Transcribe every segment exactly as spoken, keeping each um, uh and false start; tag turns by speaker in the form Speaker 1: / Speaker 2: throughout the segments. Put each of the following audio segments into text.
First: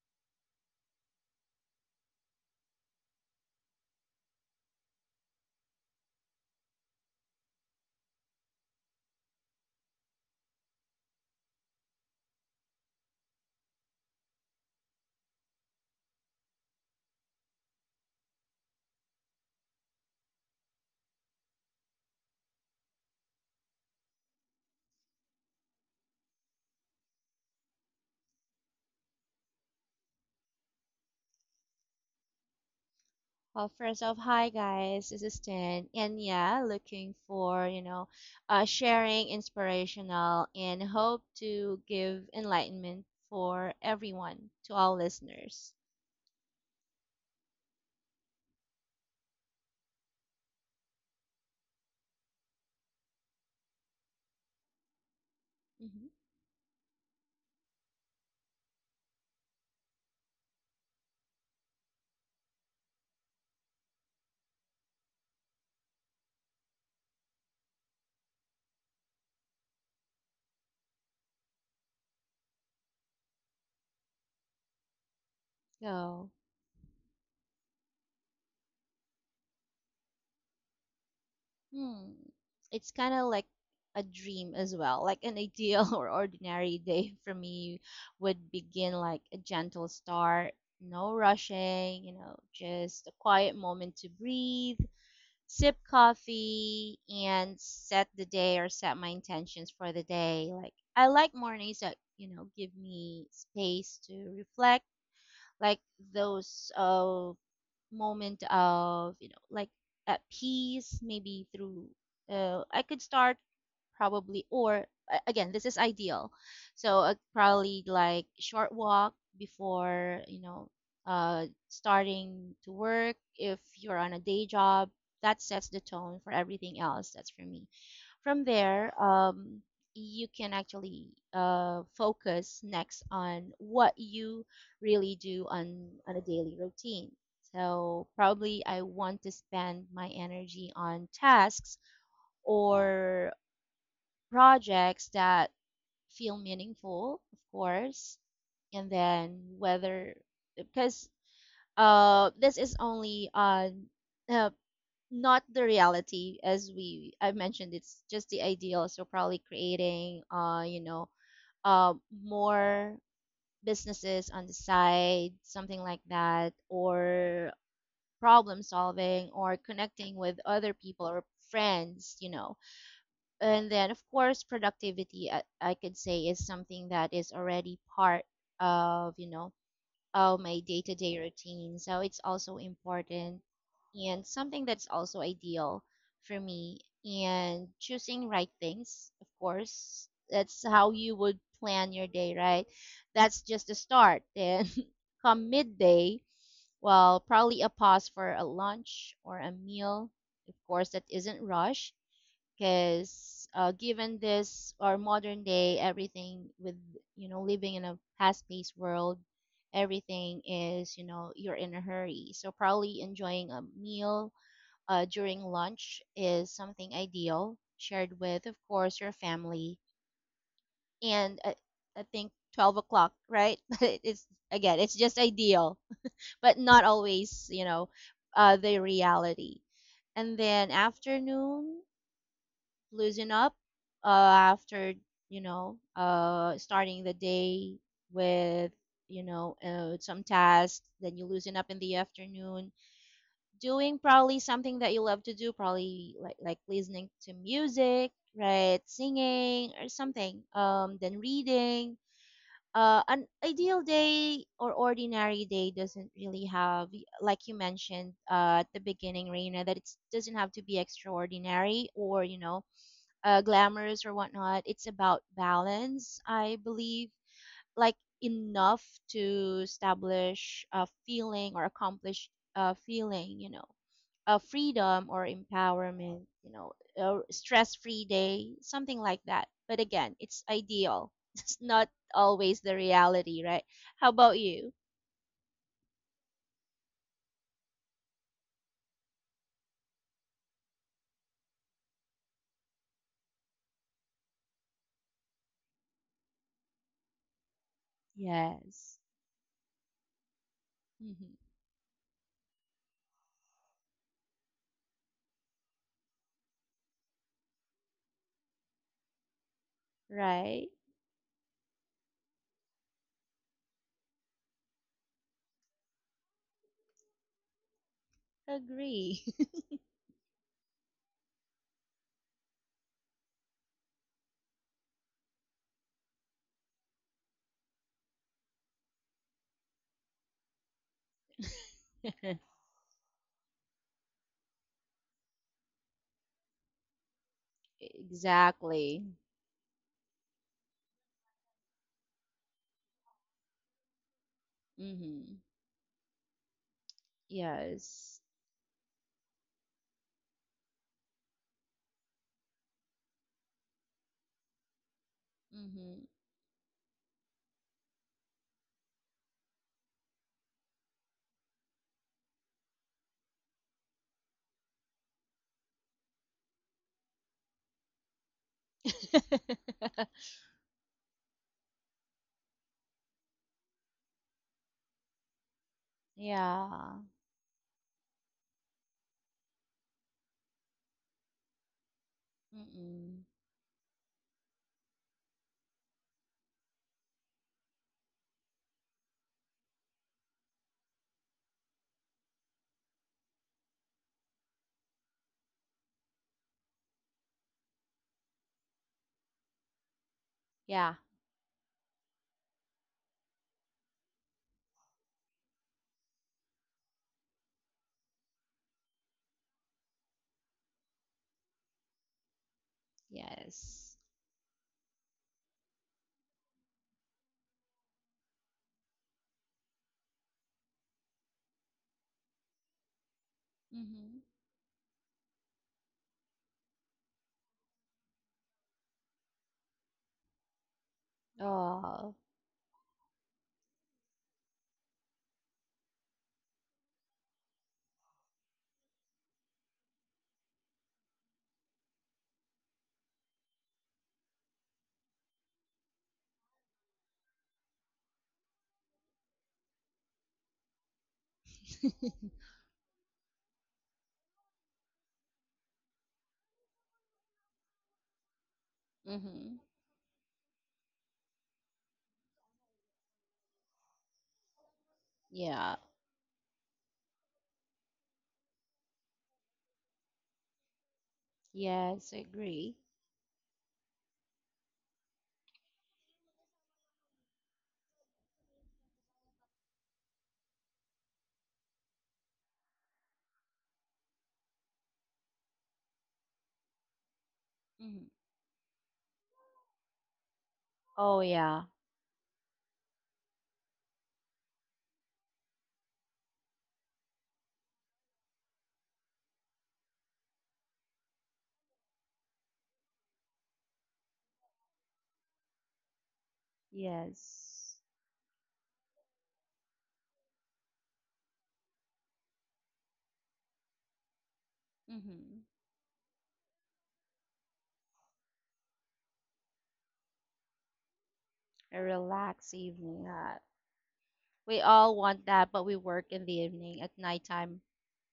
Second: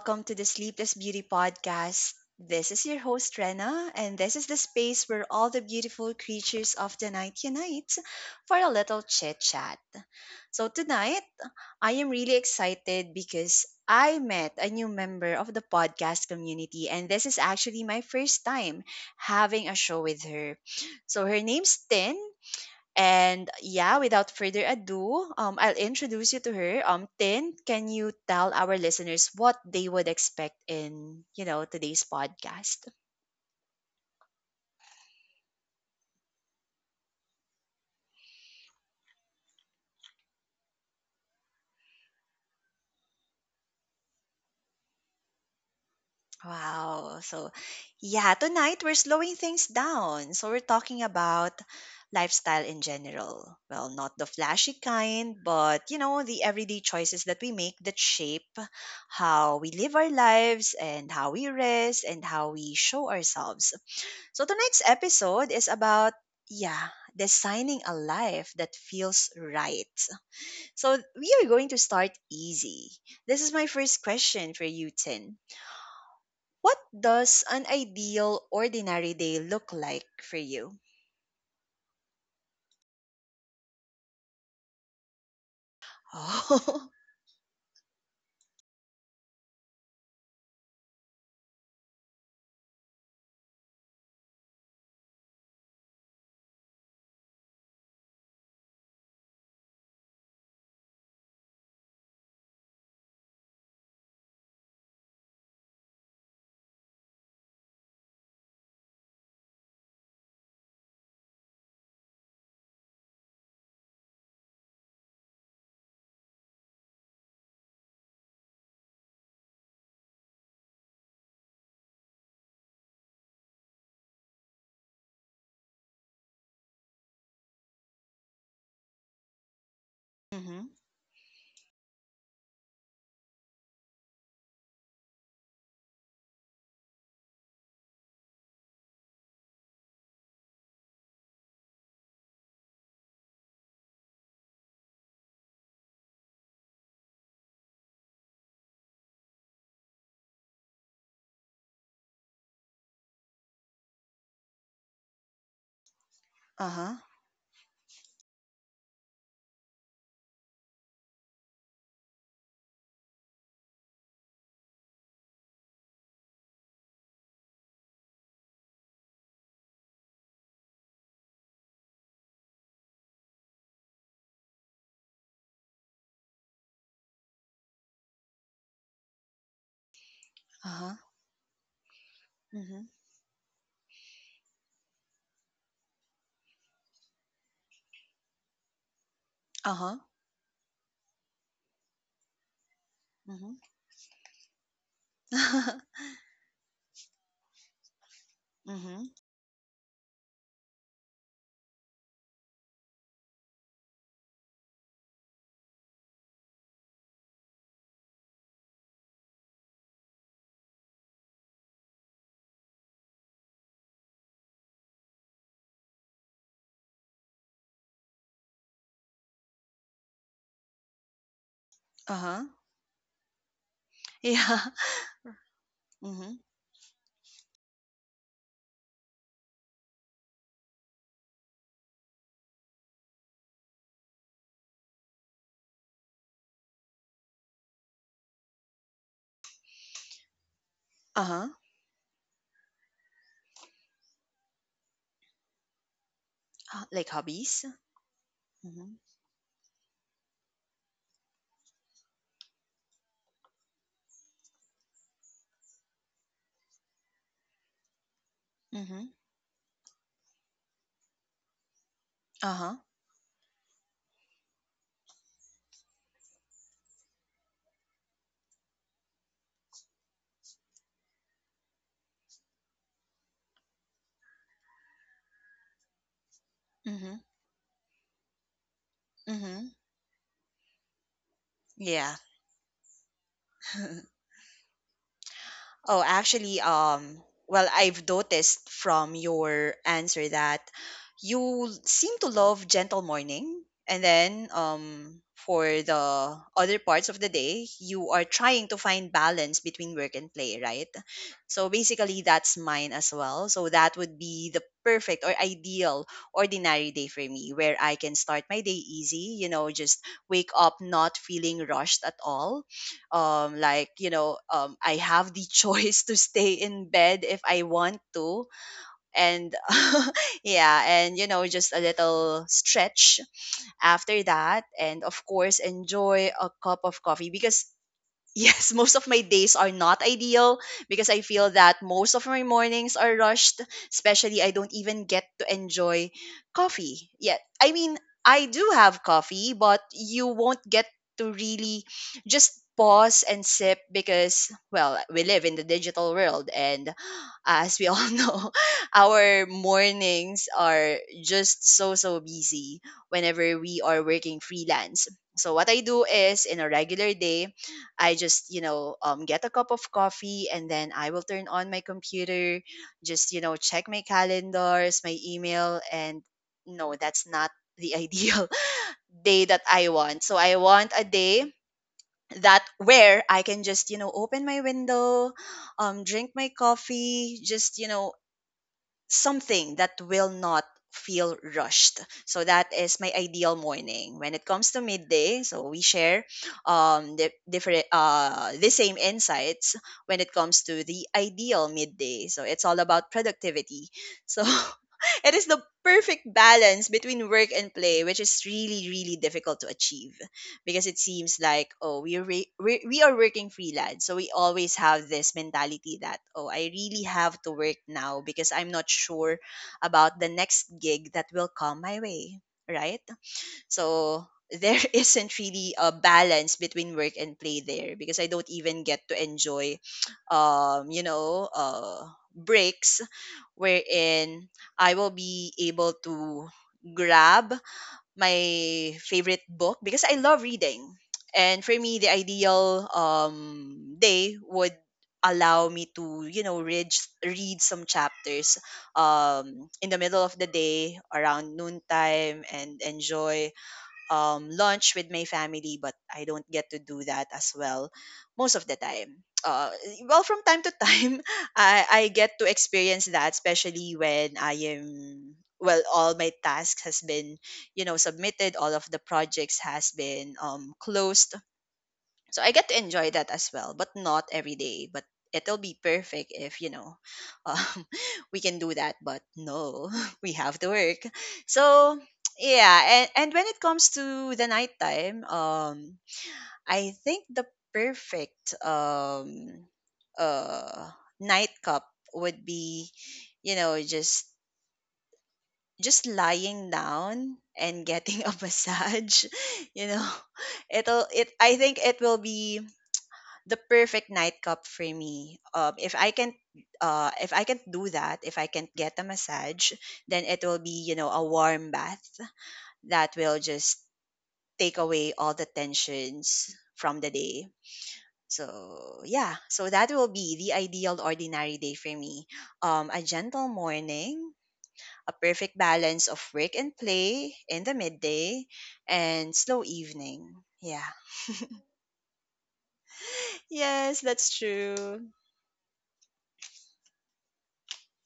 Speaker 1: Welcome to the Sleepless Beauty Podcast. This is your host, Rena, and this is the space where all the beautiful creatures of the night unite for a little chit chat. So, tonight, I am really excited because I met a new member of the podcast community, and this is actually my first time having a show with her. So, her name's Tin, and yeah, without further ado, um, I'll introduce you to her. Um, Tin, can you tell our listeners what they would expect in, you know, today's podcast?
Speaker 2: Well, first off, hi guys, this is Tin, and yeah, looking for you know, uh, sharing inspirational and hope to give enlightenment for everyone to all listeners.
Speaker 1: Wow. So yeah, tonight we're slowing things down. So we're talking about lifestyle in general. Well, not the flashy kind, but you
Speaker 2: hmm
Speaker 1: know, the everyday choices that we make that shape how we live our lives and how we rest and how we show ourselves. So tonight's episode is about, yeah, designing a life that feels right. So we are going to start easy. This is my first question for you, Tin.
Speaker 2: So,
Speaker 1: What does an ideal ordinary day look like for you?
Speaker 2: hmm, it's kind of like a dream as well, like an ideal or ordinary
Speaker 1: Oh.
Speaker 2: day for me would begin like a gentle start, no rushing, you know, just a quiet moment to breathe sip coffee and set the day or set my intentions for the day. Like I like mornings that, you know, give me space to reflect, like those uh moment of you know like at peace maybe through uh, I could start probably or a- again this is ideal so uh, probably like short walk before you know uh, starting to work if you're on a day job that sets the tone for everything else that's for me from there, um, you can
Speaker 1: Mhm.
Speaker 2: actually uh, focus next on what you really do on, on a daily routine. So, probably I want to spend my energy on tasks or projects that feel meaningful, of course. And then, whether because uh, this is only on uh, not the reality as
Speaker 1: Uh-huh.
Speaker 2: we I mentioned. It's just the ideal, so probably creating uh you know uh more businesses on the side, something like that, or problem solving or connecting with other people or friends, you know. And then of course productivity i, I could say is something that is already part of you know uh, my day
Speaker 1: Uh-huh.
Speaker 2: to day routine. So it's also
Speaker 1: Mhm.
Speaker 2: important and something that's also ideal for me. And choosing right things, of
Speaker 1: Uh-huh.
Speaker 2: course, that's how you would plan your day, right? That's
Speaker 1: Mhm.
Speaker 2: just the start. Then come midday, well, probably a pause for a lunch
Speaker 1: Mhm.
Speaker 2: or a meal. Of course, that isn't rush because uh, given this our modern day, everything with, you know, living in a fast-paced world, everything is, you know, you're in a hurry, so probably enjoying a meal uh, during lunch is something ideal, shared with, of course, your family, and uh, I think
Speaker 1: Uh-huh.
Speaker 2: twelve o'clock, right? But it's
Speaker 1: Yeah.
Speaker 2: again, it's just ideal
Speaker 1: Mhm.
Speaker 2: but not always, you know, uh, the reality. And then afternoon, loosen up uh, after, you know, uh, starting the day with, you know, uh, some tasks, then you
Speaker 1: Uh-huh.
Speaker 2: loosen up in the afternoon doing probably something that you love to do, probably like like
Speaker 1: Uh,
Speaker 2: listening
Speaker 1: like
Speaker 2: to
Speaker 1: hobbies?
Speaker 2: music, right,
Speaker 1: Mhm.
Speaker 2: singing or something, um, then reading. Uh, an ideal day or ordinary day doesn't really have, like you mentioned uh, at the
Speaker 1: Mhm.
Speaker 2: beginning, Reina, that it doesn't have to be extraordinary or, you know,
Speaker 1: Uh-huh.
Speaker 2: uh, glamorous or whatnot. It's about balance, I believe, like enough to establish a feeling or accomplish a feeling, you know, a freedom or empowerment, you know, a
Speaker 1: Mhm.
Speaker 2: stress-free day, something like that.
Speaker 1: Mhm.
Speaker 2: But again, it's ideal. It's not
Speaker 1: Yeah.
Speaker 2: always the reality, right? How about you?
Speaker 1: Oh, actually, um, well, I've noticed from your answer that you seem to love gentle morning, and then um, for the other parts of the day, you are trying to
Speaker 2: Yes.
Speaker 1: find balance between work and play, right?
Speaker 2: Hmm.
Speaker 1: So basically, that's mine as well. So that would be the perfect or ideal ordinary day for me, where I can start my day easy. You know, just wake
Speaker 2: Right?
Speaker 1: up not feeling rushed at all, um like you know um I have the choice to stay in bed if I want to,
Speaker 2: Agree.
Speaker 1: and yeah, and you know, just a little stretch after that, and of course enjoy a cup of coffee because yes, most of my days are not ideal because I feel that most of my mornings are rushed, especially I don't even get to enjoy coffee yet. I mean, I do
Speaker 2: Exactly.
Speaker 1: have coffee, but you won't get to really just pause and sip because, well, we
Speaker 2: Hmm.
Speaker 1: live in the digital world, and as we all
Speaker 2: Yes.
Speaker 1: know, our mornings are just so so busy whenever we are working freelance. So what I
Speaker 2: Mhm.
Speaker 1: do is, in a regular day, I just, you know, um, get a cup of coffee, and then I will turn on my computer, just, you know, check my calendars, my email, and no, that's not the ideal day that I want. So I want a day that where I can just, you know, open my window, um, drink my
Speaker 2: Yeah.
Speaker 1: coffee, just, you know, something that will not feel rushed. So that is my
Speaker 2: Mm-mm.
Speaker 1: ideal morning. When it comes to midday, so we share um the different uh the same insights when it comes to the ideal midday. So it's all about productivity. So it is the perfect balance between work and play, which is really, really difficult to achieve because
Speaker 2: Yeah.
Speaker 1: it seems like, oh, we are re- we we are working freelance, so we always have this mentality that, oh, I really have to work now because I'm not sure about the next gig that will come my way, right?
Speaker 2: Yes.
Speaker 1: So there isn't really a balance between work and play there because I don't even get to enjoy um you know uh breaks
Speaker 2: Mhm.
Speaker 1: wherein I will be able to grab my favorite book because I love reading. And for me, the
Speaker 2: Oh.
Speaker 1: ideal um, day would allow me to, you know, read, read some chapters um, in the middle of the day around noontime, and enjoy um, lunch with my family, but I don't get to do that as well most of the time. Uh, well, from time to time, I, I get to experience that, especially when I am, well, all my tasks has been, you know, submitted. All of the
Speaker 2: Mhm.
Speaker 1: projects has been um, closed, so I get to enjoy that as well, but not every day. But it'll
Speaker 2: Yeah.
Speaker 1: be perfect if, you know, um, we can do that. But no, we have to work. So
Speaker 2: Yes, I agree.
Speaker 1: yeah, and, and when it comes to the nighttime, um, I think the perfect um, uh, night cup would be, you know, just just lying down and
Speaker 2: Mhm.
Speaker 1: getting a massage you know it'll
Speaker 2: Oh
Speaker 1: it I
Speaker 2: yeah.
Speaker 1: think it will be the perfect nightcap for me. Um, if I can, uh, if I can do that, if I can get a massage, then it will be, you know, a warm bath that will just take away all the tensions from the day.
Speaker 2: Yes.
Speaker 1: So yeah, so that will be the ideal ordinary day for me. Um, a gentle morning, a
Speaker 2: Mhm.
Speaker 1: perfect balance of work and play in the midday, and slow evening. Yeah.
Speaker 2: A relaxed evening. Uh,
Speaker 1: Yes, that's
Speaker 2: we all
Speaker 1: true.
Speaker 2: want that, but we work in the evening at nighttime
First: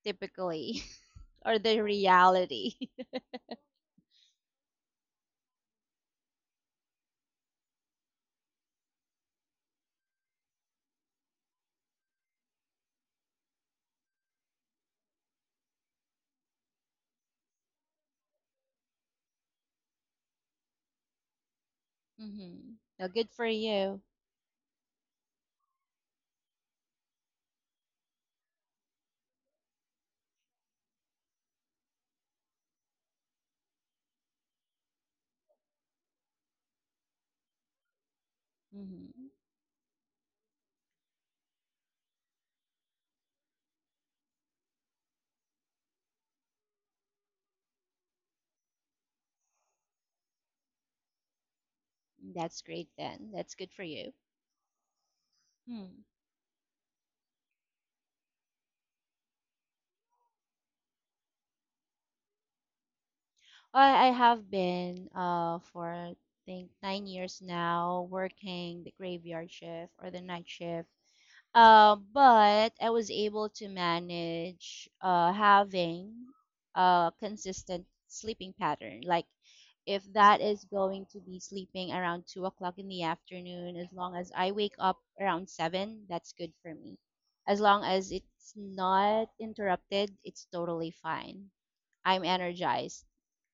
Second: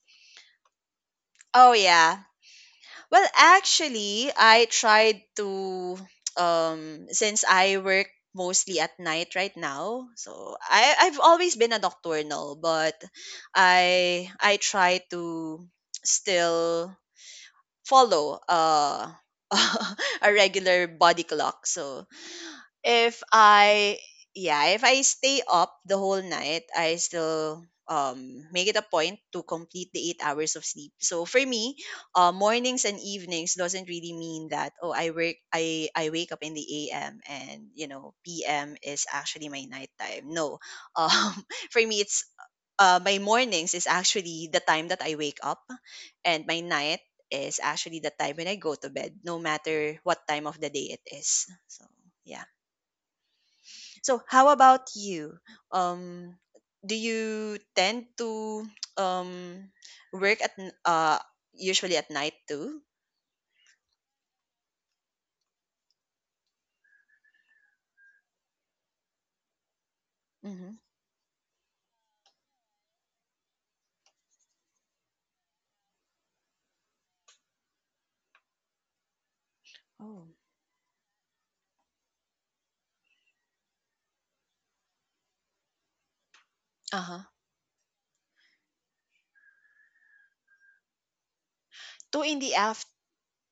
Speaker 2: typically, or
Speaker 1: Oh
Speaker 2: the
Speaker 1: yeah.
Speaker 2: reality.
Speaker 1: Well, actually, I tried to um since I work mostly at night right now. So I I've always been a nocturnal, but I I try to still follow uh a regular body clock. So
Speaker 2: Mhm. Well,
Speaker 1: if
Speaker 2: good for
Speaker 1: I,
Speaker 2: you.
Speaker 1: yeah, if I stay up the whole night, I still um make it a point to complete the eight hours of sleep. So for me, uh, mornings and evenings doesn't really mean that, oh, I work I I wake up in the A M and you know P M is
Speaker 2: Mhm.
Speaker 1: actually my nighttime. No, um for me it's uh, my mornings is actually the time that I wake up, and my night is actually the time when I go to bed, no matter what time of the day it is. So yeah.
Speaker 2: That's great then. That's good for you.
Speaker 1: So how about you? Um, do you tend to um work at n- uh usually at night too?
Speaker 2: I, I have been uh for I think nine years now, working the graveyard shift or the night
Speaker 1: Mm-hmm.
Speaker 2: shift. Uh, but I was able to manage uh having a consistent sleeping pattern. Like if
Speaker 1: Oh.
Speaker 2: that is going to be sleeping around two o'clock in the afternoon, as long as I wake up around seven, that's good for me.
Speaker 1: Uh-huh.
Speaker 2: As long as it's not interrupted, it's totally fine. I'm
Speaker 1: Two in the af
Speaker 2: energized.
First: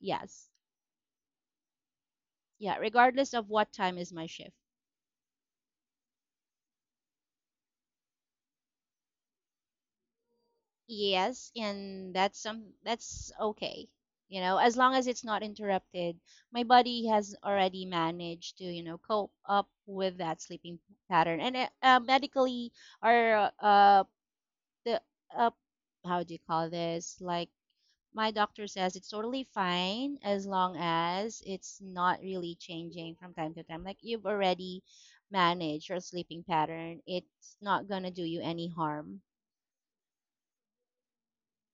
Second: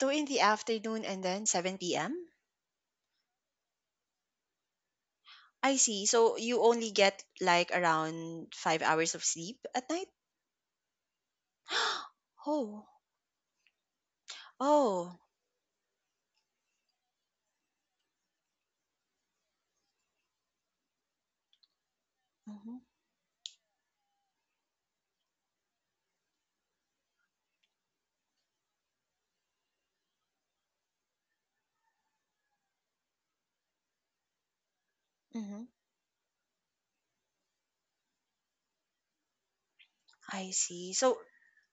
Speaker 1: two in the afternoon and then seven p m?
Speaker 2: Yeah, regardless of what time is my shift.
Speaker 1: I see. So you only get like around five hours of sleep at night?
Speaker 2: Yes, and that's some
Speaker 1: Oh.
Speaker 2: that's okay. You know, as long as
Speaker 1: Oh.
Speaker 2: it's not interrupted, my body has already managed to, you know, cope up with that sleeping pattern. And uh, uh, medically,
Speaker 1: Mm-hmm.
Speaker 2: or uh the uh how do you call this? Like my doctor says it's totally fine as long as it's not really changing from time to time. Like, you've already
Speaker 1: Mm-hmm.
Speaker 2: managed your sleeping pattern, it's not gonna do you any harm.
Speaker 1: I see. So,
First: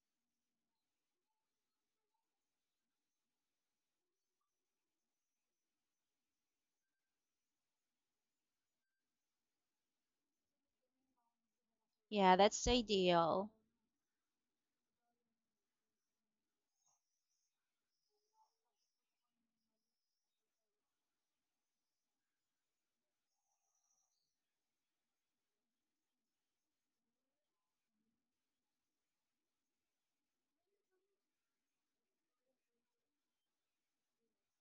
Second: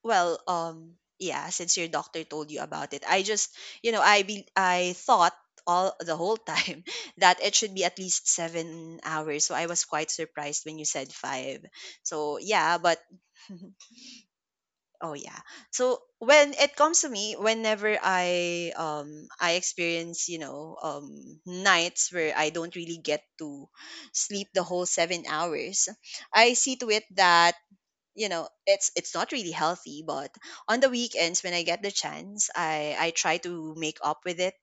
Speaker 1: well, um, yeah, since your doctor told you about it, I just, you know, I be, I thought all the whole time that it should be at least seven hours. So I was quite surprised when you said five.
Speaker 2: Yeah,
Speaker 1: So
Speaker 2: that's the
Speaker 1: yeah, but
Speaker 2: ideal.
Speaker 1: oh yeah. So when it comes to me, whenever I um I experience, you know, um nights where I don't really get to sleep the whole seven hours, I see to it that, you know, it's it's not really healthy, but on the weekends when I get the chance, i i try to make up with it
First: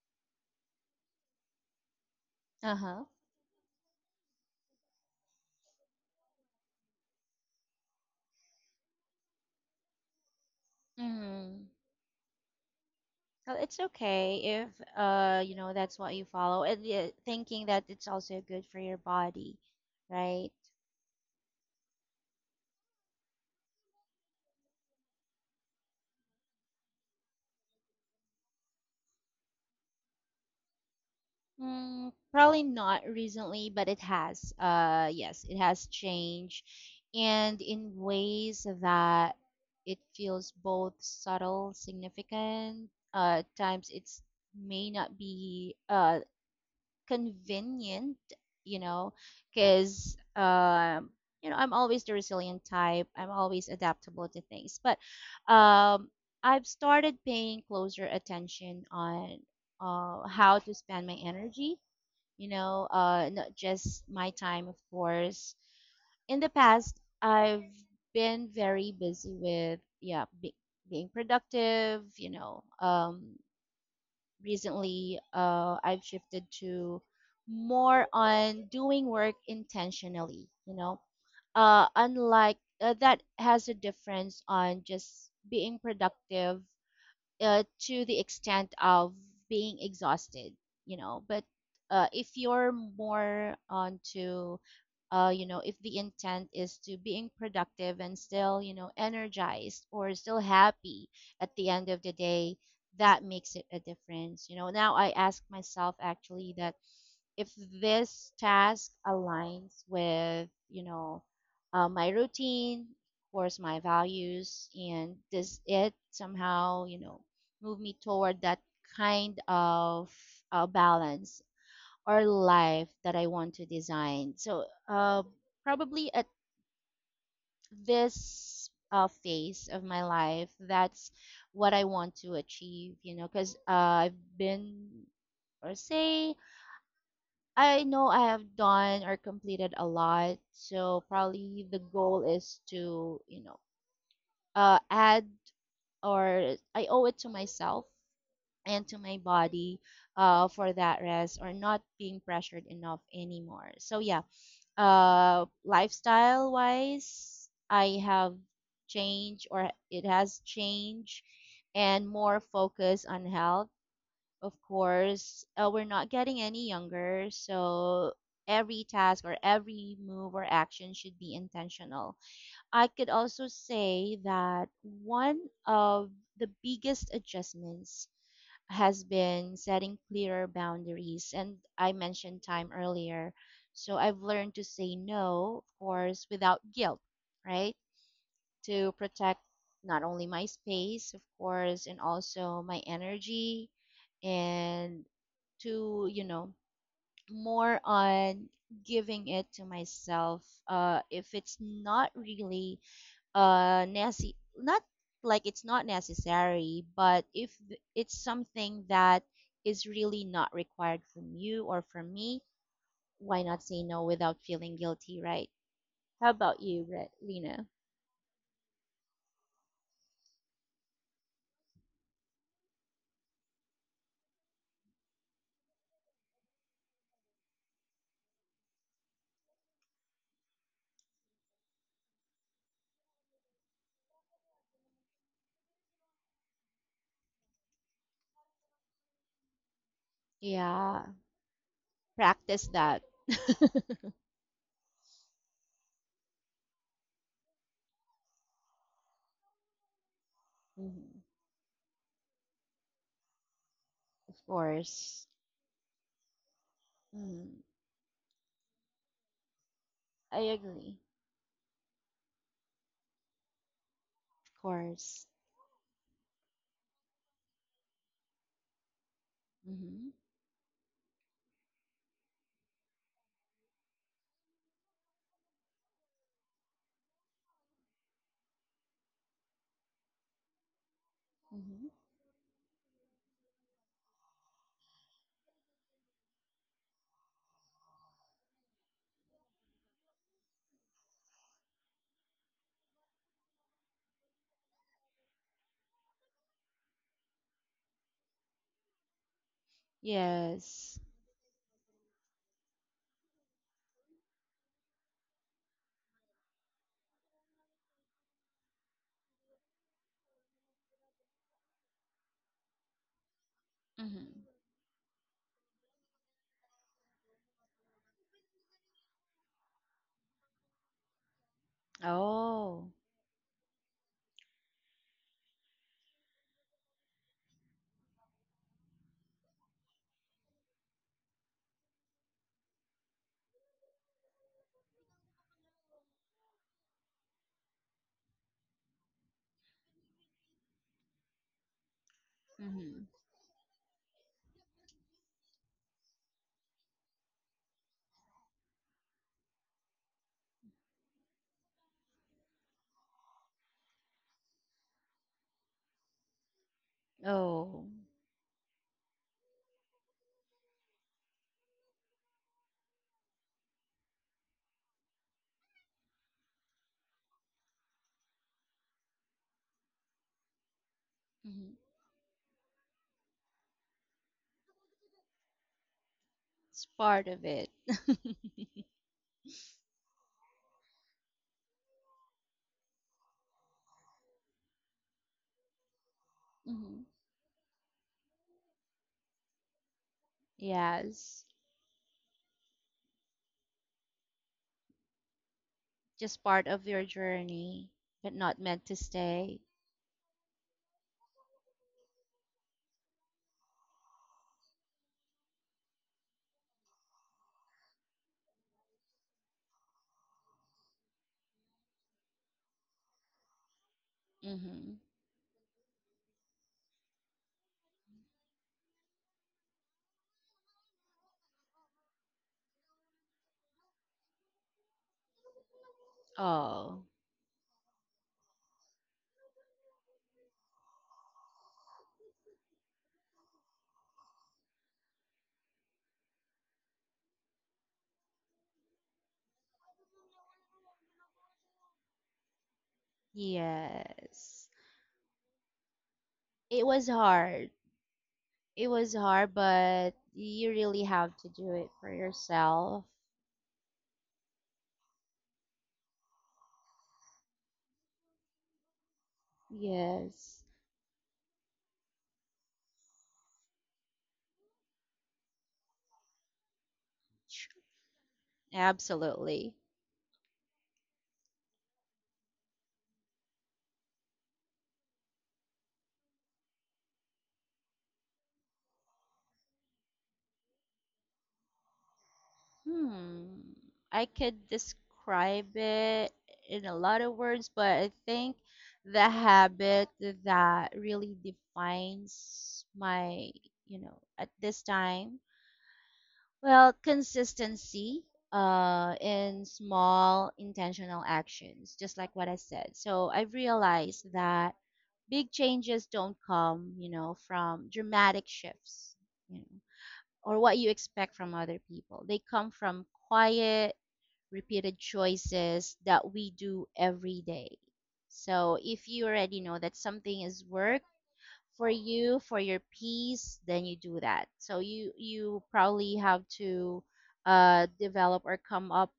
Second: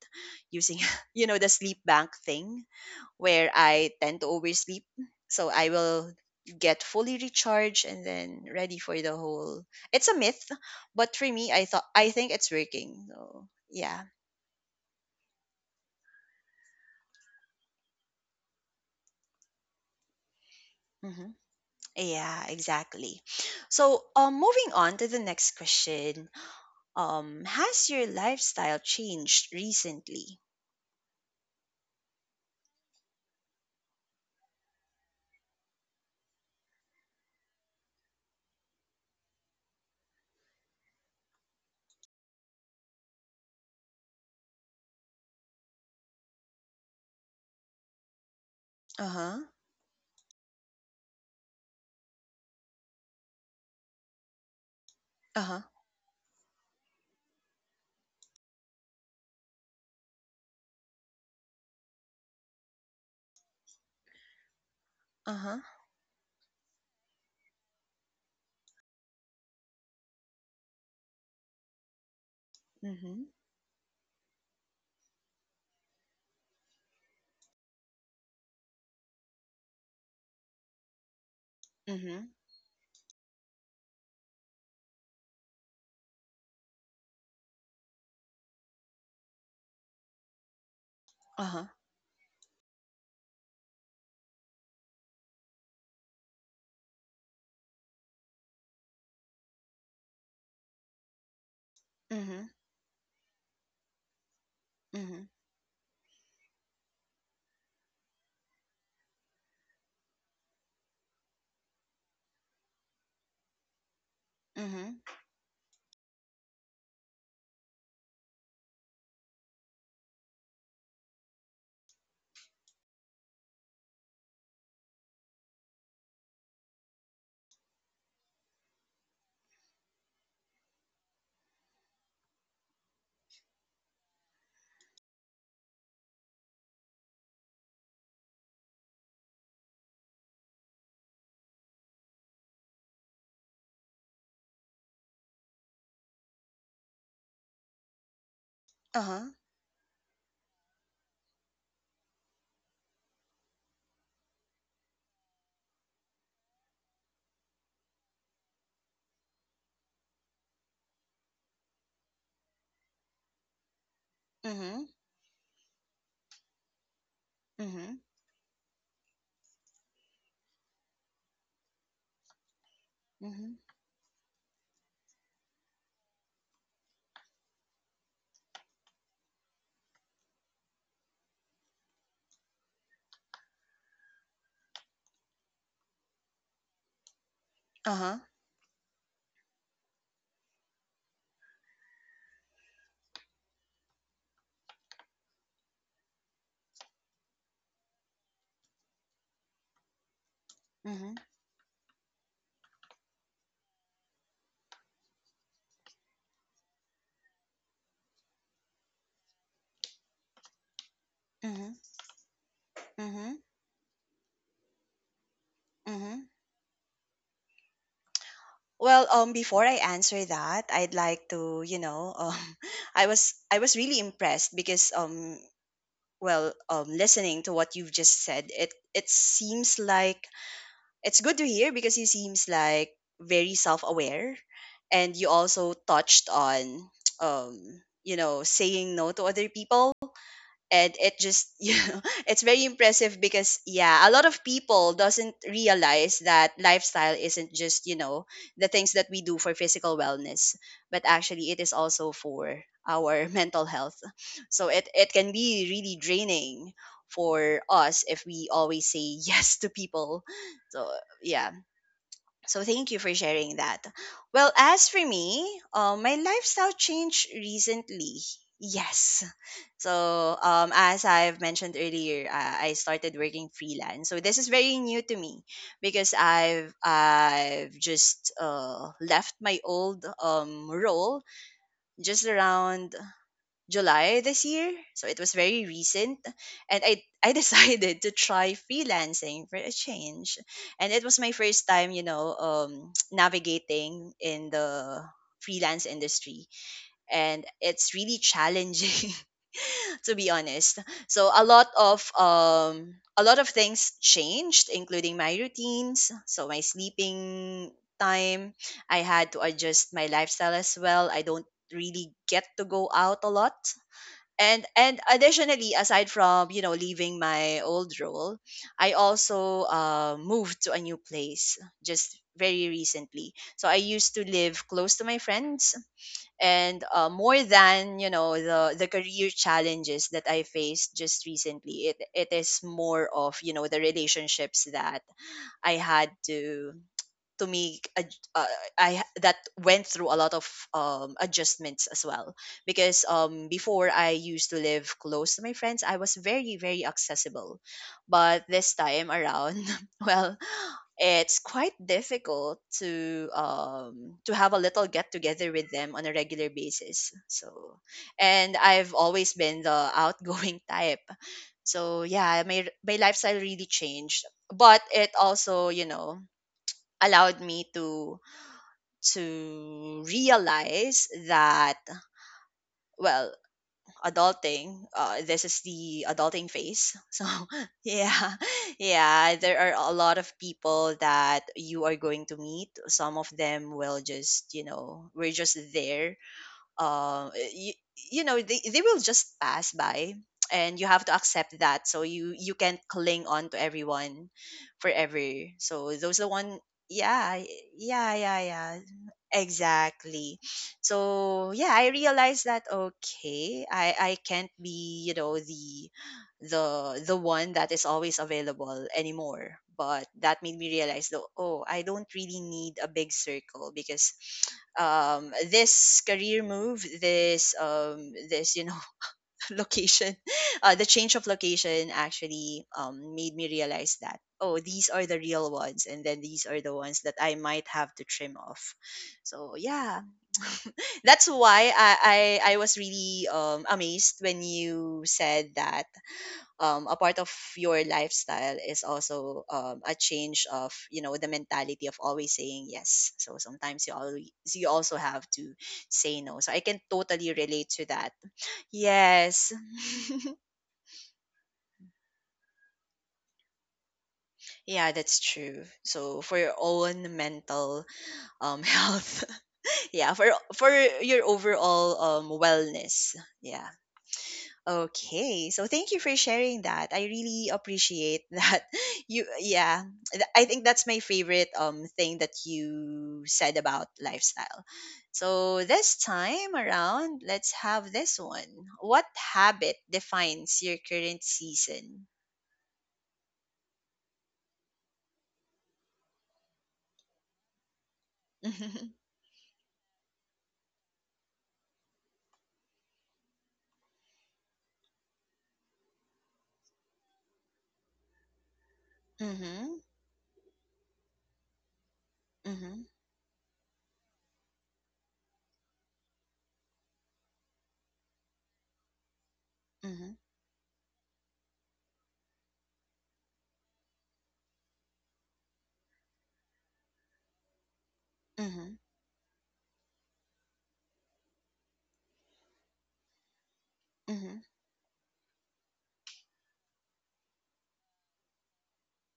Speaker 1: using you know, the sleep bank thing
Speaker 2: Uh-huh.
Speaker 1: where I tend to oversleep, so I will get fully recharged and then ready for the whole. It's a myth, but for me i
Speaker 2: Mm.
Speaker 1: thought i think it's working, so
Speaker 2: Well, it's
Speaker 1: yeah.
Speaker 2: okay if uh you know that's what you follow, and yeah, thinking that it's also good for your body, right?
Speaker 1: Hmm. Yeah, exactly. So um moving on to the next question. Um, has your lifestyle changed recently?
Speaker 2: Mm, probably not recently, but it has. Uh yes, it has changed and in ways that it feels both subtle, significant. Uh at times it's may not be uh convenient, you know,
Speaker 1: Uh-huh.
Speaker 2: because um, you know, I'm always the resilient type. I'm always adaptable to things, but
Speaker 1: Uh-huh,
Speaker 2: um, I've started paying closer attention on uh, how to spend my energy. You know, uh, not just my time, of course.
Speaker 1: uh-huh,
Speaker 2: In the past, I've been very busy with, yeah, be- being productive. You know,
Speaker 1: mhm,
Speaker 2: um, recently uh, I've shifted to more on doing work intentionally, you know. Uh,
Speaker 1: mhm,
Speaker 2: unlike uh, that has a difference on just being productive uh, to the extent of being exhausted, you know, but
Speaker 1: uh-huh,
Speaker 2: uh, if you're more onto uh, you know, if the intent is to being productive and still, you know, energized or still happy at the end of the
Speaker 1: mhm,
Speaker 2: day, that makes it a difference, you know. Now I
Speaker 1: mhm,
Speaker 2: ask myself actually that if this task aligns with, you know, uh, my routine, of course, my values,
Speaker 1: mhm,
Speaker 2: and does it somehow, you know, move me toward that kind of uh, balance or life that I want to design. So uh, probably at this uh, phase of my life, that's what I want to achieve, you know, because uh, i've been or say I know I have done or completed a lot, so probably the goal is to, you know, uh, add or I owe it to myself and to my
Speaker 1: uh-huh,
Speaker 2: body uh, for that rest or not being pressured enough anymore. So yeah, uh, lifestyle wise, I have changed or it has changed, and more focus on health, of
Speaker 1: mhm,
Speaker 2: course. Uh, we're not getting any younger,
Speaker 1: mhm,
Speaker 2: so every task or every move or action should be intentional. I could also
Speaker 1: mhm,
Speaker 2: say that one of the biggest adjustments has been setting clearer boundaries, and I mentioned time earlier. So I've learned to say no, of course, without guilt, right?
Speaker 1: uh-huh,
Speaker 2: To protect not only my space, of course, and also my energy, and to, you know, more on giving it to myself uh
Speaker 1: mhm,
Speaker 2: if it's not really uh necessary. Not like it's not necessary, but if th- it's something that is really not required from you
Speaker 1: mhm,
Speaker 2: or from me, why
Speaker 1: mhm,
Speaker 2: not say no without feeling guilty, right? How
Speaker 1: mhm.
Speaker 2: about you, Re- lena?
Speaker 1: Well, um, before I answer that, I'd like to, you know, um, I was I was really impressed because, um, well, um, listening to what you've just said, it it seems like it's good to hear because he seems like very self-aware, and you also touched on um you know, saying no to other people, and
Speaker 2: Yeah,
Speaker 1: it just you know, it's very
Speaker 2: practice that.
Speaker 1: impressive because, yeah, a lot of people doesn't realize that lifestyle isn't just, you know, the things that we do for physical wellness, but
Speaker 2: Mhm.
Speaker 1: actually it is also for our mental health.
Speaker 2: Of
Speaker 1: So it it
Speaker 2: course.
Speaker 1: can be really draining for
Speaker 2: Mhm.
Speaker 1: us if we always say yes to people.
Speaker 2: I
Speaker 1: So
Speaker 2: agree.
Speaker 1: yeah, so thank you for sharing that. Well,
Speaker 2: Of
Speaker 1: as for
Speaker 2: course.
Speaker 1: me, uh, my lifestyle changed recently, yes.
Speaker 2: Mm-hmm.
Speaker 1: So, um, as I've mentioned earlier, uh, I started working freelance. So this is very new to me because I've I've just uh, left my old um, role
Speaker 2: Mm-hmm.
Speaker 1: just around July this year. So it was very recent, and I I decided to try freelancing for a change, and it was my first time, you know, um, navigating in the freelance industry, and it's really challenging to be honest.
Speaker 2: Yes.
Speaker 1: So a lot of um a lot of things changed, including my routines, so my sleeping time. I had to adjust my lifestyle as well. I don't really get to go out a lot.
Speaker 2: Mm-hmm.
Speaker 1: And and additionally, aside from, you know, leaving my old role, I also uh, moved to a new place just very
Speaker 2: Oh.
Speaker 1: recently. So I used to live close to my friends, and uh, more than you know the the career challenges that i faced just recently, it it is more of you know the relationships that I had to to make ad- uh, I that went through a lot of um, adjustments as well, because
Speaker 2: Mm-hmm.
Speaker 1: um before i used to live close to my friends, i was very very accessible, but this time around well, it's quite difficult to um to have a little get together with them on a regular basis. So
Speaker 2: Oh.
Speaker 1: and i've always been the outgoing type. So yeah, my my lifestyle really changed, but it also, you know allowed me to to realize
Speaker 2: Mm-hmm.
Speaker 1: that, well, adulting. Uh, this is the adulting
Speaker 2: It's
Speaker 1: phase. So
Speaker 2: part of it.
Speaker 1: yeah, yeah, there are a lot of people that you are going to meet. Some of them will just, you know, we're just there,
Speaker 2: Mm-hmm.
Speaker 1: uh, you, you know, they, they will just pass by, and you have to
Speaker 2: Yes.
Speaker 1: accept that. So you you can't cling on to everyone forever. So those are the
Speaker 2: Just
Speaker 1: one.
Speaker 2: part of your
Speaker 1: Yeah,
Speaker 2: journey,
Speaker 1: yeah,
Speaker 2: but
Speaker 1: yeah,
Speaker 2: not
Speaker 1: yeah,
Speaker 2: meant to stay.
Speaker 1: exactly. So yeah, i realized that, okay, i i can't be, you know, the the the one that is always available anymore. But that made me realize though, oh, I don't really need a big circle, because
Speaker 2: Mm-hmm.
Speaker 1: um, this career move, this um, this you know location, uh, the change of location actually um, made me realize that, oh, these are the real ones, and then these are the ones
Speaker 2: Oh.
Speaker 1: that I might have to trim off. So yeah, that's why I I, I was really um, amazed when you said that um, a part of your lifestyle is also um, a change of, you know, the mentality of always saying yes. So sometimes you always you
Speaker 2: Yes.
Speaker 1: also have to say no. So i can
Speaker 2: It was
Speaker 1: totally relate
Speaker 2: hard.
Speaker 1: to that.
Speaker 2: It was
Speaker 1: Yes.
Speaker 2: hard, but you really have to do it for yourself.
Speaker 1: Yeah, that's true. So for your own mental um health. Yeah, for
Speaker 2: Yes.
Speaker 1: for your overall um wellness. Yeah. Okay, so thank you for sharing that. I really
Speaker 2: Tr-
Speaker 1: appreciate that. You,
Speaker 2: Absolutely.
Speaker 1: yeah, th- I think that's my favorite um thing that you said about lifestyle. So this time around, let's have this one. What habit defines your current season?
Speaker 2: Hmm. I could describe it in a lot of words, but I think the habit that really defines my, you know, at this time, well, consistency uh in
Speaker 1: Mhm,
Speaker 2: small intentional actions, just like what I
Speaker 1: mhm,
Speaker 2: said. So I've realized that big changes don't come, you know, from dramatic shifts, you know,
Speaker 1: mhm,
Speaker 2: or what you expect from other people. They come from quiet repeated choices that we do every day. So
Speaker 1: mhm,
Speaker 2: if you already know that something is work for you, for your peace, then you do
Speaker 1: mhm,
Speaker 2: that. So you you probably have to uh, develop or come up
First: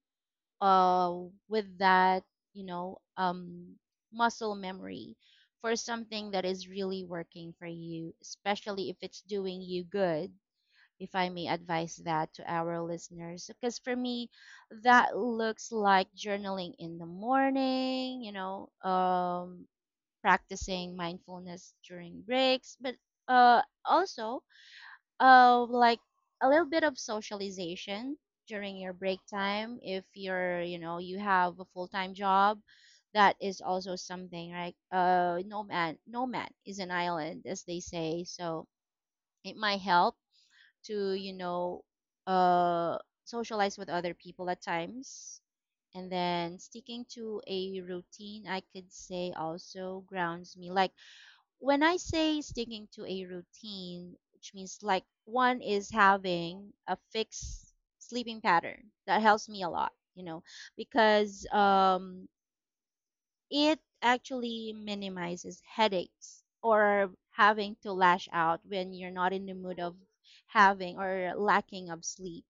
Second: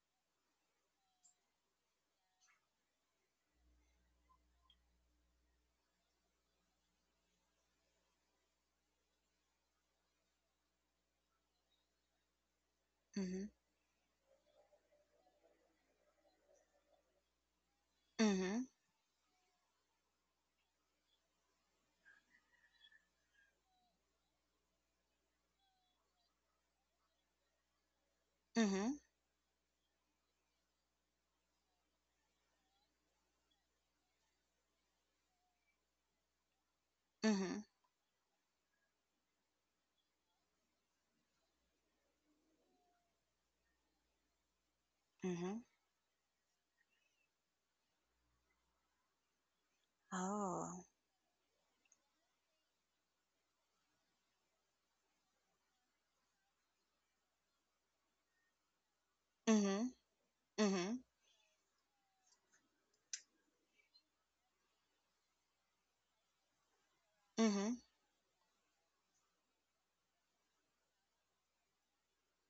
Speaker 2: uh, with that, you know, um, muscle memory for something that is really working for you, especially if it's doing you good, if I may advise that to our listeners.
Speaker 1: mhm,
Speaker 2: Because for me, that looks like journaling in the morning, you
Speaker 1: mhm,
Speaker 2: know, um, practicing mindfulness during breaks, but uh, also uh, like a little bit of socialization
Speaker 1: mhm,
Speaker 2: during your
Speaker 1: mhm,
Speaker 2: break time. If you're, you know, you have a full time job, that is also something, right? Uh, no man, no man is an island, as
Speaker 1: mhm,
Speaker 2: they say. So it might help to, you know, uh socialize with other people at times.
Speaker 1: mhm.
Speaker 2: And then sticking to a routine, I could say, also grounds me.
Speaker 1: Oh.
Speaker 2: Like when I say sticking to a routine, which means like one is having a fixed sleeping pattern, that helps me a
Speaker 1: Mhm,
Speaker 2: lot, you know,
Speaker 1: mhm,
Speaker 2: because um, it actually minimizes headaches or having
Speaker 1: mhm,
Speaker 2: to lash out when you're not in the mood of having or lacking of sleep.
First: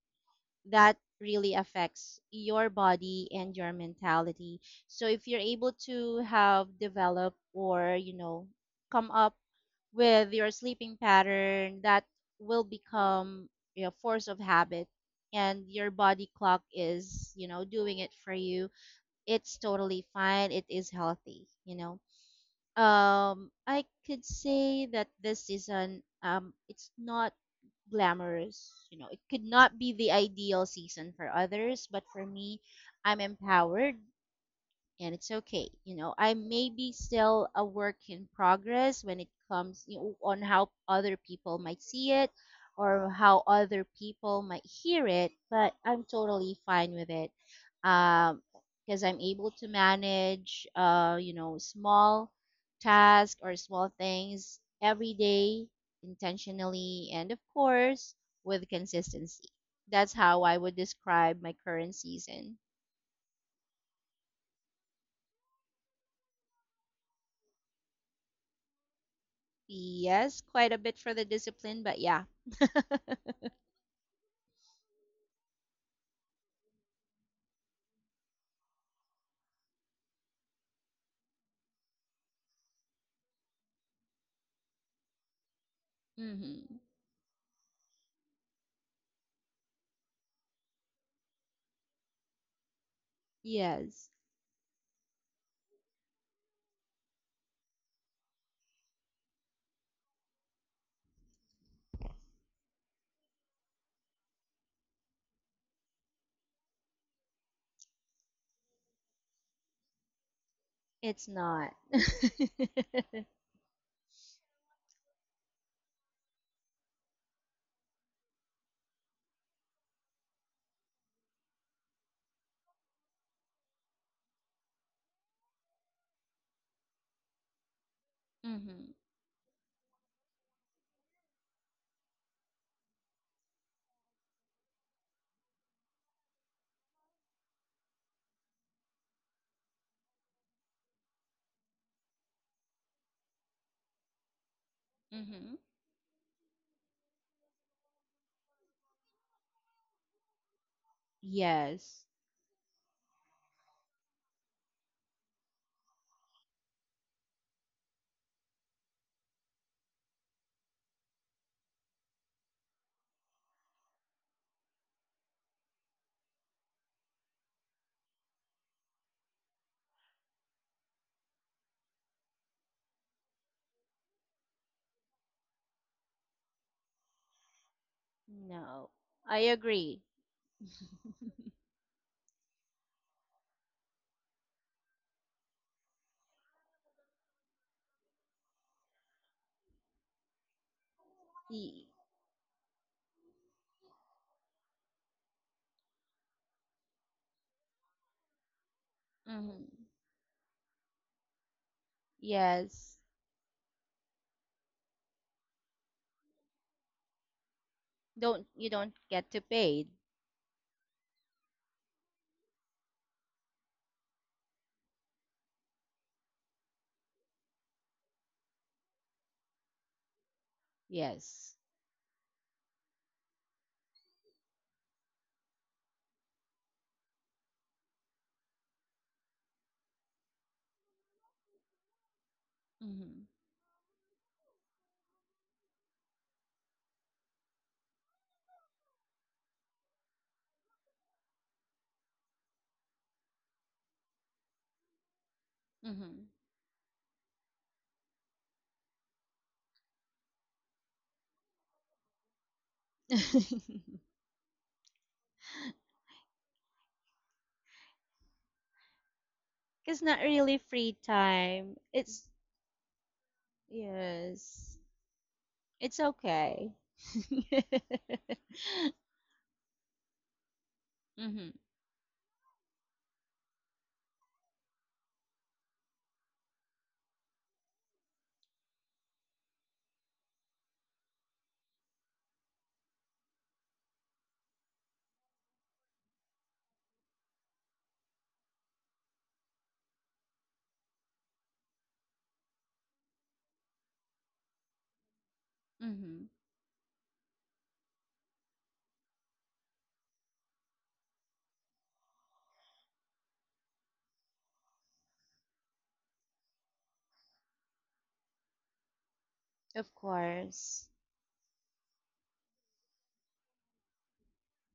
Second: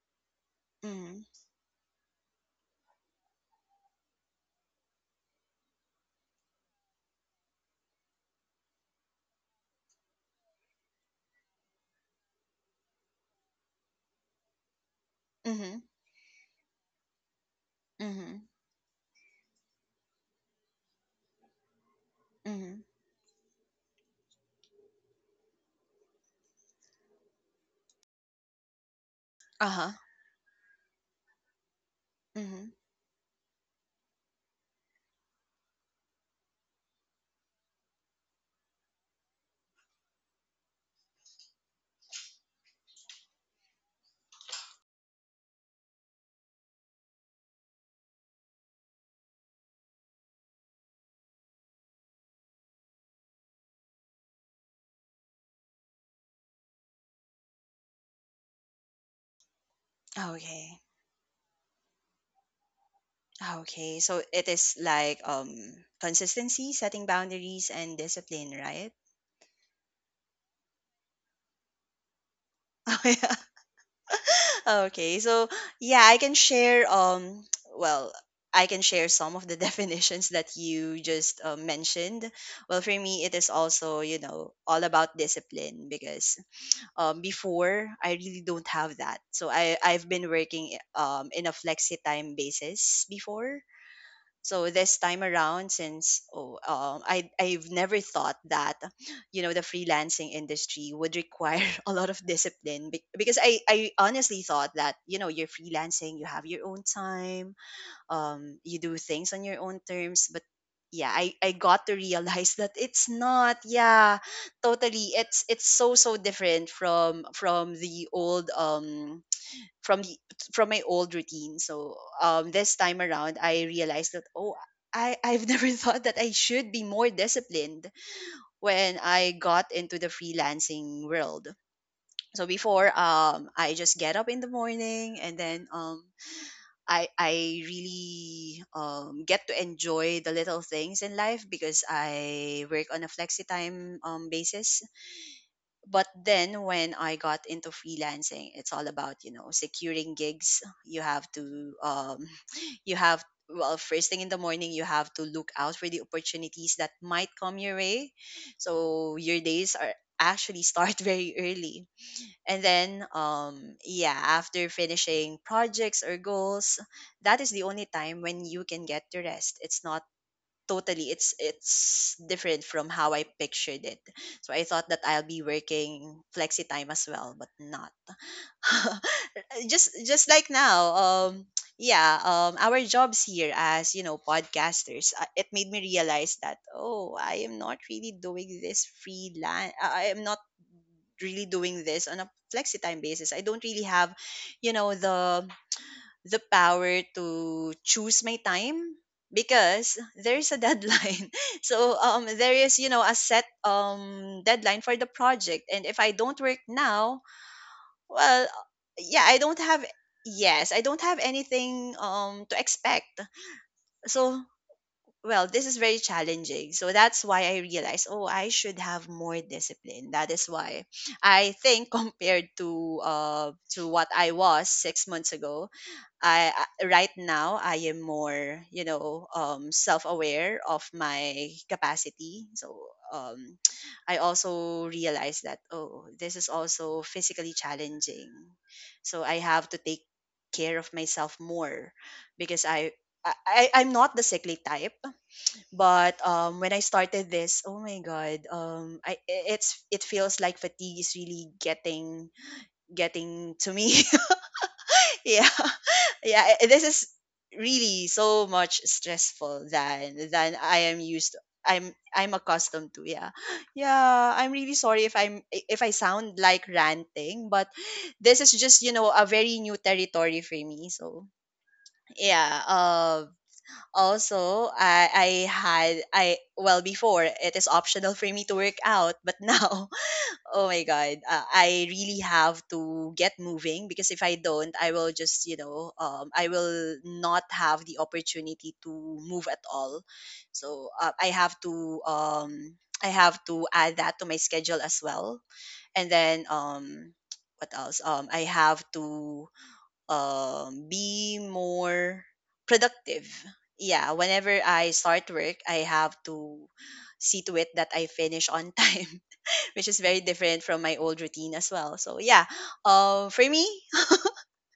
Speaker 2: That
Speaker 1: mhm,
Speaker 2: really affects your body and your mentality. So if you're able to have develop or, you know, come up with your sleeping pattern, that will become a force of habit, and
Speaker 1: mhm,
Speaker 2: your body clock is, you know, doing it for
Speaker 1: mhm,
Speaker 2: you, it's totally fine. It is healthy, you know.
Speaker 1: mhm.
Speaker 2: Um, I could say that this season, um, it's not glamorous. You know, it could not
Speaker 1: Uh-huh.
Speaker 2: be the ideal season for others, but for me,
Speaker 1: Mhm.
Speaker 2: I'm empowered and it's okay. You know, I may be still a work in progress when it comes, you know, on how other people might see it or how other people might hear it, but I'm totally fine with it because I'm able to manage, uh, you know, small tasks or small things every day intentionally and, of course, with consistency. That's how I would
Speaker 1: Okay.
Speaker 2: describe my current season.
Speaker 1: Okay. So it is like um consistency, setting boundaries and discipline, right?
Speaker 2: Yes, quite a bit for the discipline, but yeah.
Speaker 1: Oh yeah. Okay. So yeah, I can share um well, I can share some of the definitions that you just uh, mentioned. Well, for me it is also, you know, all about discipline, because
Speaker 2: Hmm.
Speaker 1: um before I really don't have that. So I I've been working um in a flexi time basis before.
Speaker 2: Yes,
Speaker 1: So this time around, since oh, um, I I've never thought that, you know, the freelancing industry would require a lot of discipline, be- because I I honestly thought that, you know, you're freelancing, you have your own time, um, you do things on your own terms. But yeah,
Speaker 2: it's
Speaker 1: I, I
Speaker 2: not.
Speaker 1: got to realize that it's not. Yeah, totally, it's it's so so different from from the old um from the from my old routine. So um, this time around, I realized that, oh, I I've never thought that I should be more disciplined
Speaker 2: Hmm.
Speaker 1: when I got into the freelancing world. So before, um, I just get up in the morning, and then um, I I really um, get to enjoy the little things in life because I work on a flexi time um, basis.
Speaker 2: Hmm.
Speaker 1: But then when I got into freelancing, it's all about, you know, securing gigs. You have to
Speaker 2: Yes.
Speaker 1: um, you have, well, first thing in the morning, you have to look out for the opportunities that might come your way. So your days are actually start very early. And then um yeah, after finishing projects or goals, that is the only time when you can get to rest. It's not totally, it's it's different from how I pictured it. So I thought that I'll be working flexi time as well, but not.
Speaker 2: No. I
Speaker 1: just
Speaker 2: agree.
Speaker 1: just like now, um yeah, um our jobs here as, you know, podcasters, uh, it made me realize that, oh, I am not really doing this freelance. I I am not really doing
Speaker 2: E-
Speaker 1: this on a flexi time basis. I don't really have, you know, the the power to choose my time,
Speaker 2: hmm.
Speaker 1: because there's a deadline. So um there is, you
Speaker 2: Yes.
Speaker 1: know, a set um deadline for the project, and if i don't work now, well,
Speaker 2: Don't, you don't
Speaker 1: yeah,
Speaker 2: get
Speaker 1: i
Speaker 2: to
Speaker 1: don't have.
Speaker 2: paid.
Speaker 1: Yes, i don't have anything um to expect. So, well, this is very challenging. So that's why i realized, oh, i should have more discipline. That is why
Speaker 2: Yes.
Speaker 1: i think compared to uh to what i was six months ago, I I- right now I am more, you know, um, self-aware of my capacity. So
Speaker 2: Mm-hmm.
Speaker 1: um, I also realize that, oh, this is also physically challenging. So I have to take care of myself more, because I I I- I'm not the sickly type, but
Speaker 2: Hmm.
Speaker 1: um, when I started this, oh my god, um, I i- it's, it feels like fatigue is really getting getting to me. Yeah, yeah, i- this is really so much stressful
Speaker 2: It's
Speaker 1: than
Speaker 2: not
Speaker 1: than
Speaker 2: really
Speaker 1: i
Speaker 2: free
Speaker 1: am used,
Speaker 2: time.
Speaker 1: i'm
Speaker 2: It's
Speaker 1: i'm accustomed to. Yeah, yeah, i'm really
Speaker 2: yes.
Speaker 1: sorry if i'm i- if i
Speaker 2: It's
Speaker 1: sound like
Speaker 2: okay.
Speaker 1: ranting, but this is just, you know, a very new territory for me. So
Speaker 2: Mm-hmm.
Speaker 1: yeah, um also i i had i well, before it is optional for me to work out, but now, oh my god, uh, I really have to get moving, because if I don't, I will just, you know, um, I will not have the opportunity to move at all. So uh, I have to, um, I have to add that to my schedule as well. And
Speaker 2: Hmm.
Speaker 1: then, um, what else? Um, I have to um, be more productive. Yeah, whenever I start work, I have to see to it that I finish on time, which
Speaker 2: Of
Speaker 1: is very different from
Speaker 2: course.
Speaker 1: my old routine as well. So yeah, um, for me,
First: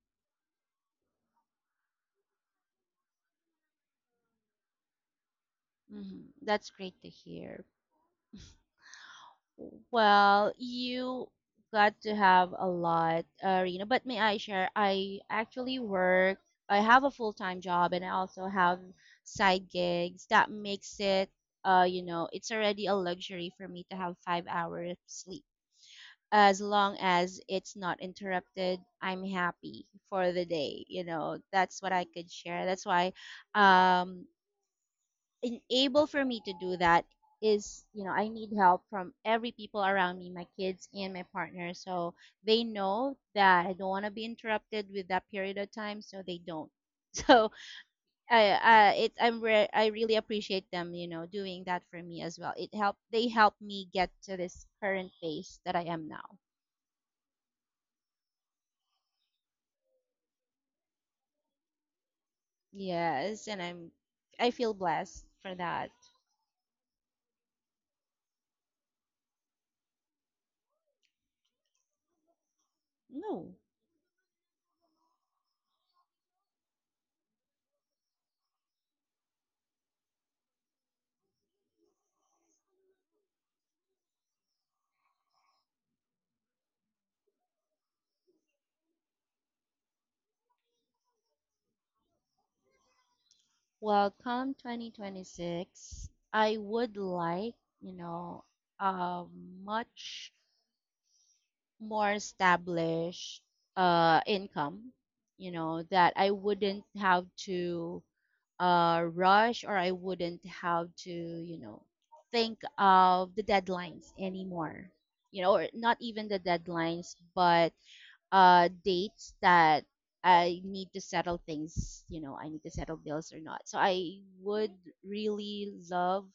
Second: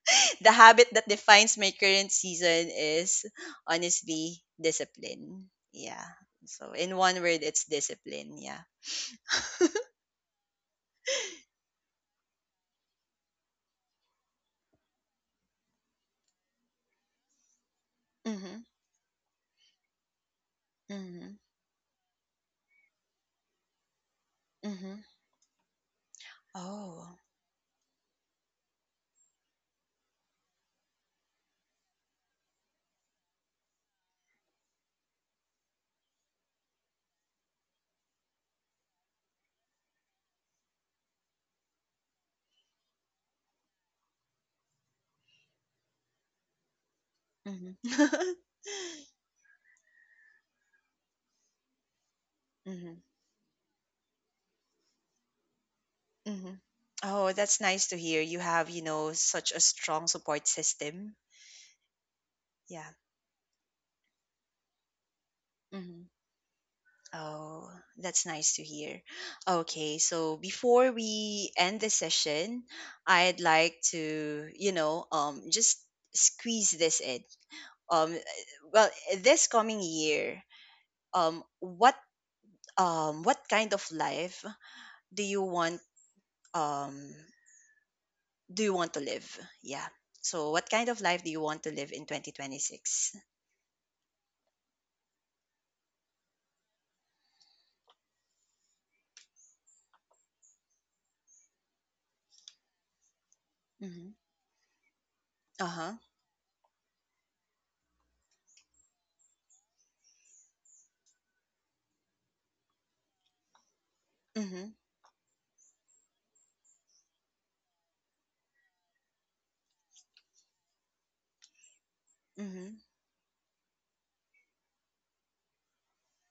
Speaker 1: the habit that defines my current season is honestly discipline. Yeah.
Speaker 2: Hmm. That's
Speaker 1: So in
Speaker 2: great to
Speaker 1: one word, it's
Speaker 2: hear.
Speaker 1: discipline. Yeah.
Speaker 2: Well, you got to have a lot, uh, Rena, but may I share? I actually work, I have a full-time job, and I also
Speaker 1: Mhm.
Speaker 2: have side gigs. That makes it,
Speaker 1: Mhm.
Speaker 2: uh, you know, it's already a luxury for me to have five hours
Speaker 1: Mhm.
Speaker 2: sleep. As long
Speaker 1: Oh.
Speaker 2: as it's not interrupted, I'm happy for the day. You know, that's what I could share. That's why um, en- able for me to do that is, you know, I need help from every people around me, my kids and my partner. So they know that I don't want to be interrupted with that period of time, so they don't. So
Speaker 1: Mhm.
Speaker 2: I uh, it's, i'm re- I really appreciate them, you know, doing that for me as well. It helped,
Speaker 1: Mhm.
Speaker 2: they helped me get to this current phase that I am now.
Speaker 1: Mhm. Oh, that's nice to hear. You have, you know, such a strong support system. Yeah.
Speaker 2: Yes, and i'm I feel blessed for that.
Speaker 1: Mm-hmm. Oh, that's nice to hear. Okay, so before we end the session, I'd
Speaker 2: No.
Speaker 1: like to, you know, um, just squeeze this in. Um, well, this coming year, um, what, um, what kind of life do you want, um, do you want to live? Yeah. So, what kind of life do you want to live in twenty twenty-six?
Speaker 2: Well, come twenty twenty-six, I would like, you know, a much more established
Speaker 1: Mm-hmm.
Speaker 2: uh, income, you know,
Speaker 1: Uh-huh.
Speaker 2: that I wouldn't have to uh, rush, or I wouldn't have to, you know, think of the deadlines
Speaker 1: Mm-hmm.
Speaker 2: anymore, you know, or not even the deadlines, but uh dates that I need to settle things, you know, I need to
Speaker 1: Mm-hmm.
Speaker 2: settle bills or not. So I would really love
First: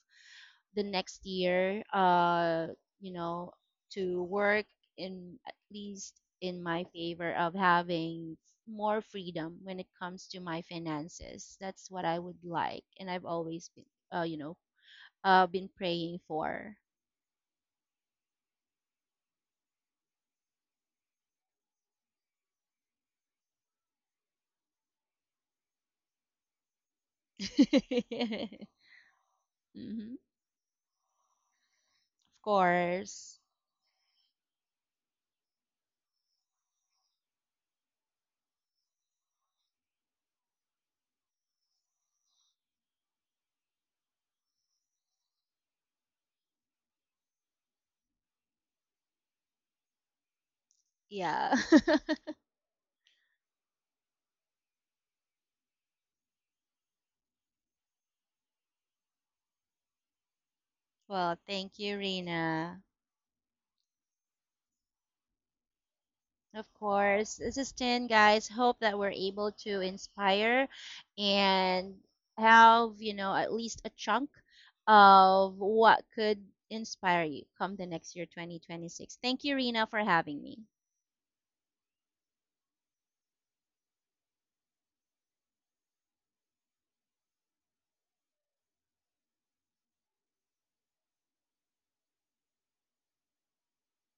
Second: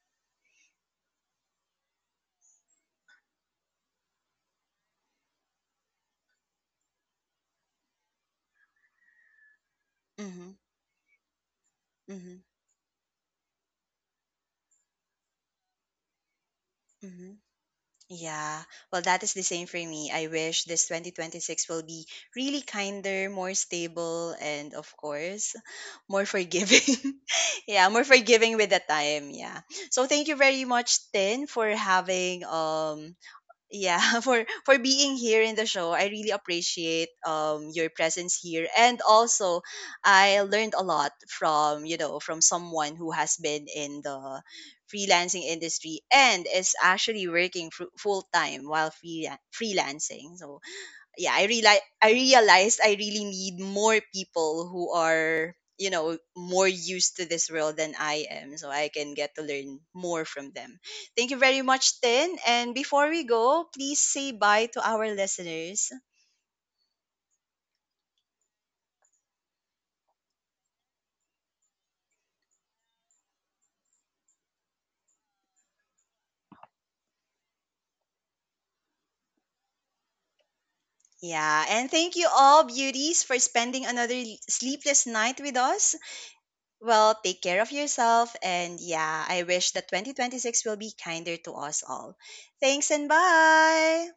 Speaker 2: the next year uh you know to work in, at least, in my favor of having more freedom when it comes to
Speaker 1: Mm-hmm.
Speaker 2: my finances. That's what I would
Speaker 1: Mm-hmm.
Speaker 2: like, and I've always been uh you know uh been praying for.
Speaker 1: Mm-hmm. Yeah, well, that is the same for me. I wish this twenty twenty-six will be really kinder, more stable, and of course, more forgiving. Yeah, more forgiving with the time. Yeah. So
Speaker 2: Mhm.
Speaker 1: thank you very much, Tin, for
Speaker 2: Of
Speaker 1: having um
Speaker 2: course.
Speaker 1: yeah, for for being here in the show. I really appreciate um your presence here, and also i learned a lot from, you know, from someone who has been in the freelancing industry and is actually working full time while free, freelancing. So yeah, I
Speaker 2: Yeah.
Speaker 1: realize I realized I really need more people who are, you know, more used to this world than I am, so I can get to learn more from them. Thank you
Speaker 2: Well,
Speaker 1: very
Speaker 2: thank you,
Speaker 1: much, Tin. And
Speaker 2: Rena.
Speaker 1: before we go, please say bye to our listeners.
Speaker 2: Of course, this is ten, guys. Hope that we're able to inspire and have, you know, at least a chunk of what could inspire you come the next year, twenty twenty-six. Thank you, Rena, for having me.
Speaker 1: Yeah, and thank you all, beauties, for spending another l- sleepless night with us. Well, take care of yourself, and yeah, I wish that twenty twenty-six will be kinder to us all. Thanks and bye.